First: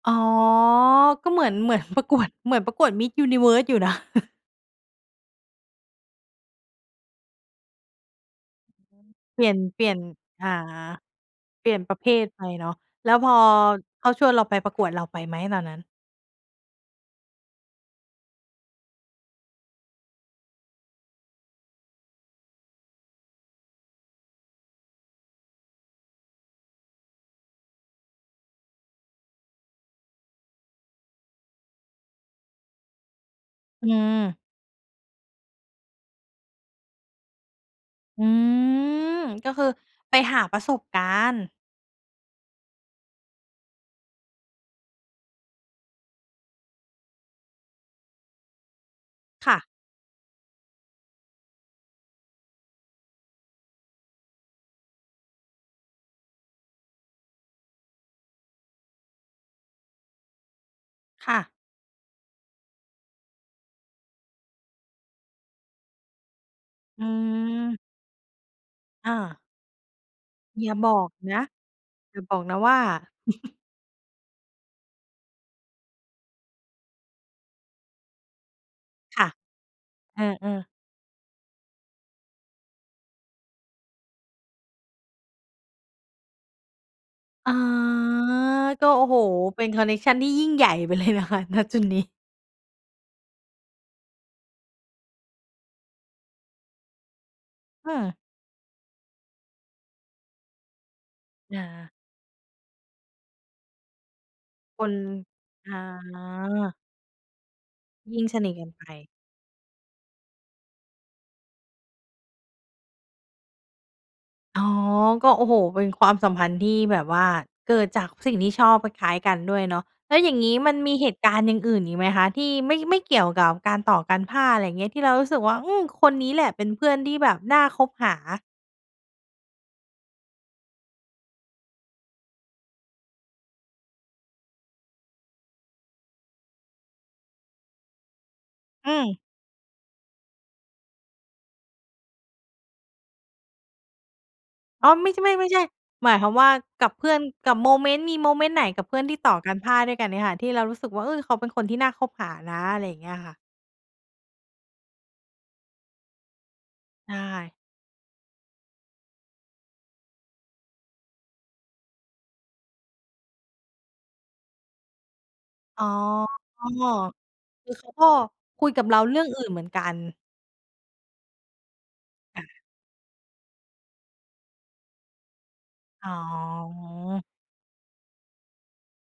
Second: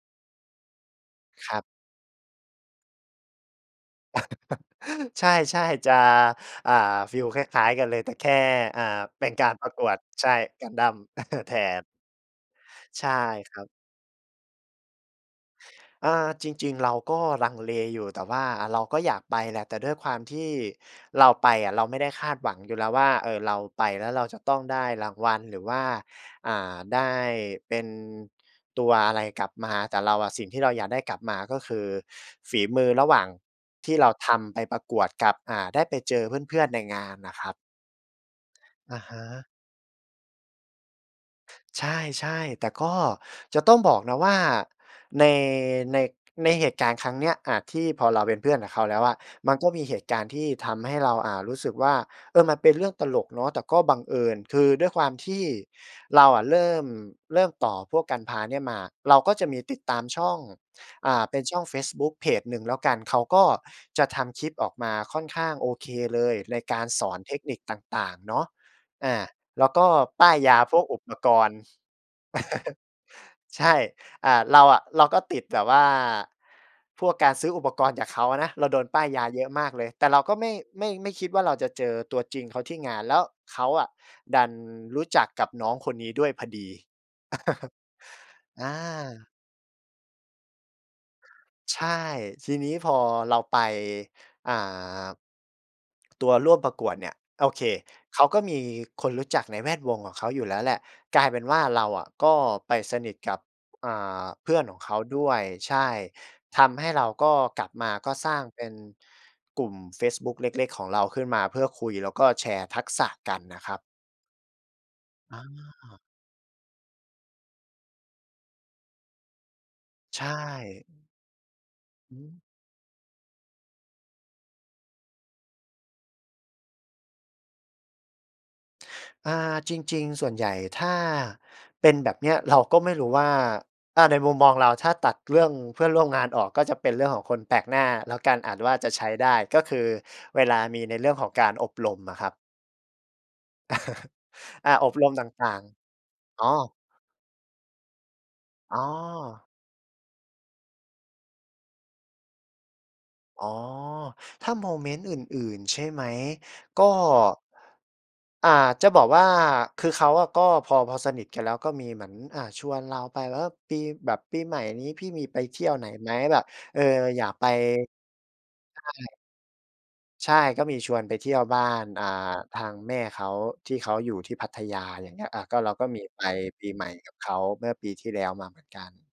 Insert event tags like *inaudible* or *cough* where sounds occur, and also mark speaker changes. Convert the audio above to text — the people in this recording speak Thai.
Speaker 1: อ๋อ ก็เหมื
Speaker 2: ค
Speaker 1: อ
Speaker 2: ร
Speaker 1: น
Speaker 2: ับ
Speaker 1: เหมือนประกวด เหมือนประกวด Miss Universe อยู่นะ *chuckles*
Speaker 2: *chuckles* ใช่ ๆ จะ อ่า ฟีลคล้าย ๆ กันเลย แต่แค่ อ่า
Speaker 1: อือ
Speaker 2: เป็น
Speaker 1: เป
Speaker 2: ก
Speaker 1: ลี
Speaker 2: า
Speaker 1: ่ย
Speaker 2: ร
Speaker 1: น
Speaker 2: ประ
Speaker 1: เ
Speaker 2: ก
Speaker 1: ปลี
Speaker 2: ว
Speaker 1: ่ย
Speaker 2: ด
Speaker 1: น
Speaker 2: ใช่
Speaker 1: อ่า
Speaker 2: Gundam *chuckles* แท
Speaker 1: เปลี่ยน
Speaker 2: น
Speaker 1: ประเภทไปเนาะ
Speaker 2: ใช
Speaker 1: แล
Speaker 2: ่
Speaker 1: ้วพอ
Speaker 2: ครับ
Speaker 1: เขาชวนเราไปประกวด เราไปไหมตอนนั้น?
Speaker 2: อา จริง ๆ เราก็ลังเลอยู่ แต่ว่าเราก็อยากไปแหละ แต่ด้วยความที่เราไปอะ เราไม่ได้คาดหวังอยู่แล้วว่า เอ่อ เราไปแล้วเราจะต้องได้รางวัล หรือว่า อ่า ได้เป็น ตัวอะไรกลับมา แต่เราอะ สิ่งที่เราอยากได้กลับมาก็คือ ฝีมือระหว่าง
Speaker 1: อื
Speaker 2: ที่เราท
Speaker 1: อ
Speaker 2: ำไปประกวดกับ อ่า ได้ไปเจอเพื่อน ๆ ในงานน่ะครับ
Speaker 1: อื
Speaker 2: อะฮ
Speaker 1: ม
Speaker 2: ะ
Speaker 1: ก็คือไปหาประสบการณ์
Speaker 2: ใช่ ๆ แต่ก็จะต้องบอกนะว่าใน ใน ในเหตุการณ์ครั้งเนี้ย อ่า ที่พอเราเป็นเพื่อนกับเขาแล้วอะ ม
Speaker 1: ค
Speaker 2: ั
Speaker 1: ่
Speaker 2: น
Speaker 1: ะ
Speaker 2: ก็มีเหตุการณ์ที่ทำให้เรา อ่า รู้สึกว่า เออ มันเป็นเรื่องตลกเนาะแต่ก็บังเอิญ คือด้วยความที่เราอะเริ่ม เริ่มต่อพวก Gunpla เนี่ยมา เราก็จะมีติดตามช่อง อ่า
Speaker 1: ค
Speaker 2: เป
Speaker 1: ่
Speaker 2: ็น
Speaker 1: ะ
Speaker 2: ช่องเฟซบุ๊กเพจหนึ่งแล้วกัน เขาก็จะทำคลิปออกมาค่อนข้างโอเคเลย ในการส
Speaker 1: อื
Speaker 2: อนเทคนิค
Speaker 1: อ
Speaker 2: ต่าง ๆ เนาะ อ
Speaker 1: อ
Speaker 2: า
Speaker 1: า
Speaker 2: แล้วก็ป้ายยา
Speaker 1: อย่
Speaker 2: พ
Speaker 1: า
Speaker 2: วก
Speaker 1: บอ
Speaker 2: อุป
Speaker 1: ก
Speaker 2: ก
Speaker 1: นะ
Speaker 2: รณ์
Speaker 1: อย่าบอกนะว่
Speaker 2: *chuckles*
Speaker 1: า *chuckles*
Speaker 2: ใช่ อ่า เราอะ เราก็ติดแบบว่า พวกการซื้ออุปกรณ์จากเขาอะนะ เราโดนป้าย
Speaker 1: ค
Speaker 2: ยา
Speaker 1: ่ะ
Speaker 2: เยอะมากเลย แต่เ
Speaker 1: เ
Speaker 2: รา
Speaker 1: อ
Speaker 2: ก็ไม่
Speaker 1: อ ๆ
Speaker 2: ไม่ ไม่คิดว่าเราจะเจอตัวจริงเขาที่งาน แล้วเขาอะดันรู้จักกับน้องคนนี้ด้วยพอดี
Speaker 1: อา
Speaker 2: *chuckles* อ
Speaker 1: ก็ โอ้โฮ
Speaker 2: า
Speaker 1: เป็นคอนเน็กชันที่ยิ่งใหญ่ ไปเลยนะคะ ณ จ
Speaker 2: ใช
Speaker 1: ุด
Speaker 2: ่
Speaker 1: นี้
Speaker 2: ทีนี้พอเราไป อ่า ตัวร่วมประกวดเนี่ย โอเค
Speaker 1: เออ
Speaker 2: เขาก็มีคนรู้จักในแวดวงของเขาอยู่แล้วแหละ กลายเป็นว
Speaker 1: อ
Speaker 2: ่าเรา
Speaker 1: า
Speaker 2: อะก็ไปสนิทกับ อ่า เพื่อนขอ
Speaker 1: ค
Speaker 2: งเข
Speaker 1: น
Speaker 2: าด้วย
Speaker 1: อ
Speaker 2: ใช่ ท
Speaker 1: า
Speaker 2: ำให้เราก็กลับมาก็
Speaker 1: ยิ่ง
Speaker 2: สร้
Speaker 1: ส
Speaker 2: าง
Speaker 1: นิท
Speaker 2: เป
Speaker 1: ก
Speaker 2: ็
Speaker 1: ัน
Speaker 2: น
Speaker 1: ไป
Speaker 2: กลุ่มเฟซบุ๊กเล็ก ๆ ของเราขึ้นมา เพื่อคุยแล้วก็แชร์ทักษะกันน่ะครับ
Speaker 1: อ๋อ ก็
Speaker 2: อ
Speaker 1: โอ้โฮ เป็น
Speaker 2: า
Speaker 1: ความสัมพันธ์ที่แบบว่า เกิดจากสิ่งที่ชอบคล้าย ๆ กันด้วยเนาะ แล้
Speaker 2: ใ
Speaker 1: ว
Speaker 2: ช่
Speaker 1: อย่างงี้มันมีเหตุการณ์อย่างอื่นอีกไหม
Speaker 2: อ
Speaker 1: คะ? ท
Speaker 2: ืม
Speaker 1: ี่ไม่ ไม่เกี่ยวกับการต่อ Gunpla อะไรเงี้ย ที่เรารู้สึกว่า อืม คนนี้แหละเป็นเพื่อนที่แบบน่าคบหา
Speaker 2: อา จริง ๆ ส่วนใหญ่ถ้า เป็นแบบเนี้ย เราก็ไม่รู้ว่า อา ในมุมมองเรา ถ้าตัดเรื่องเพื่อนร่วมงานออก ก็จะเป็นเรื่องของคนแปลกหน้า แล้วการอ่านว่าจ
Speaker 1: อ
Speaker 2: ะ
Speaker 1: ื
Speaker 2: ใช้
Speaker 1: ม
Speaker 2: ได้ ก็คือเวลามีในเรื่องของการอบรมอะครับ *chuckles* อา
Speaker 1: อ
Speaker 2: อ
Speaker 1: ๋อ
Speaker 2: บร
Speaker 1: ไม่
Speaker 2: ม
Speaker 1: ใช่
Speaker 2: ต
Speaker 1: ไม่ ไม่
Speaker 2: ่
Speaker 1: ใ
Speaker 2: า
Speaker 1: ช
Speaker 2: ง
Speaker 1: ่ หมายความ
Speaker 2: ๆ อ
Speaker 1: ว่า
Speaker 2: ๋อ
Speaker 1: กับเพื่อน กับโมเมนต์ มีโมเมนต์ไหน
Speaker 2: อ๋
Speaker 1: กั
Speaker 2: อ
Speaker 1: บเพื่อนที่ต่อ Gunpla ด้วยกันเนี่ยค่ะ ที่เรารู้สึกว่า เออ เขาเป็นคนที่น่าคบหานะ อะไรอย่างเงี้ยค่ะ
Speaker 2: อ๋อ ถ้าโมเมนต์อื่น ๆ ใช่ไหม? ก็
Speaker 1: ใช่
Speaker 2: อ่า จะบอกว่าคือเขาอะ ก็พอ พอสนิทกันแล้วก็มีเหมือน อ่า ชวนเราไป แล้วปี แบบปีใหม่นี้พี่มีไปเที่ยว
Speaker 1: อ
Speaker 2: ไ
Speaker 1: ๋
Speaker 2: หน
Speaker 1: อ
Speaker 2: ไหม? แบบ เออ อยากไป
Speaker 1: คือ เขาก็คุย
Speaker 2: ใ
Speaker 1: กับเรา
Speaker 2: ช
Speaker 1: เร
Speaker 2: ่
Speaker 1: ื่องอื่นเหมือนกัน
Speaker 2: ใช่ ก็มีชวนไปเที่ยวบ้าน อ่า
Speaker 1: ค่
Speaker 2: ท
Speaker 1: ะ
Speaker 2: างแม่เขาที่เขาอยู่ที่พัทยา อย่างเงี้ย อะ ก็เราก็มี
Speaker 1: อ๋
Speaker 2: ไปปีใหม่กับ
Speaker 1: อ
Speaker 2: เขาเมื่อปีที่แล้วมาเหมือนกัน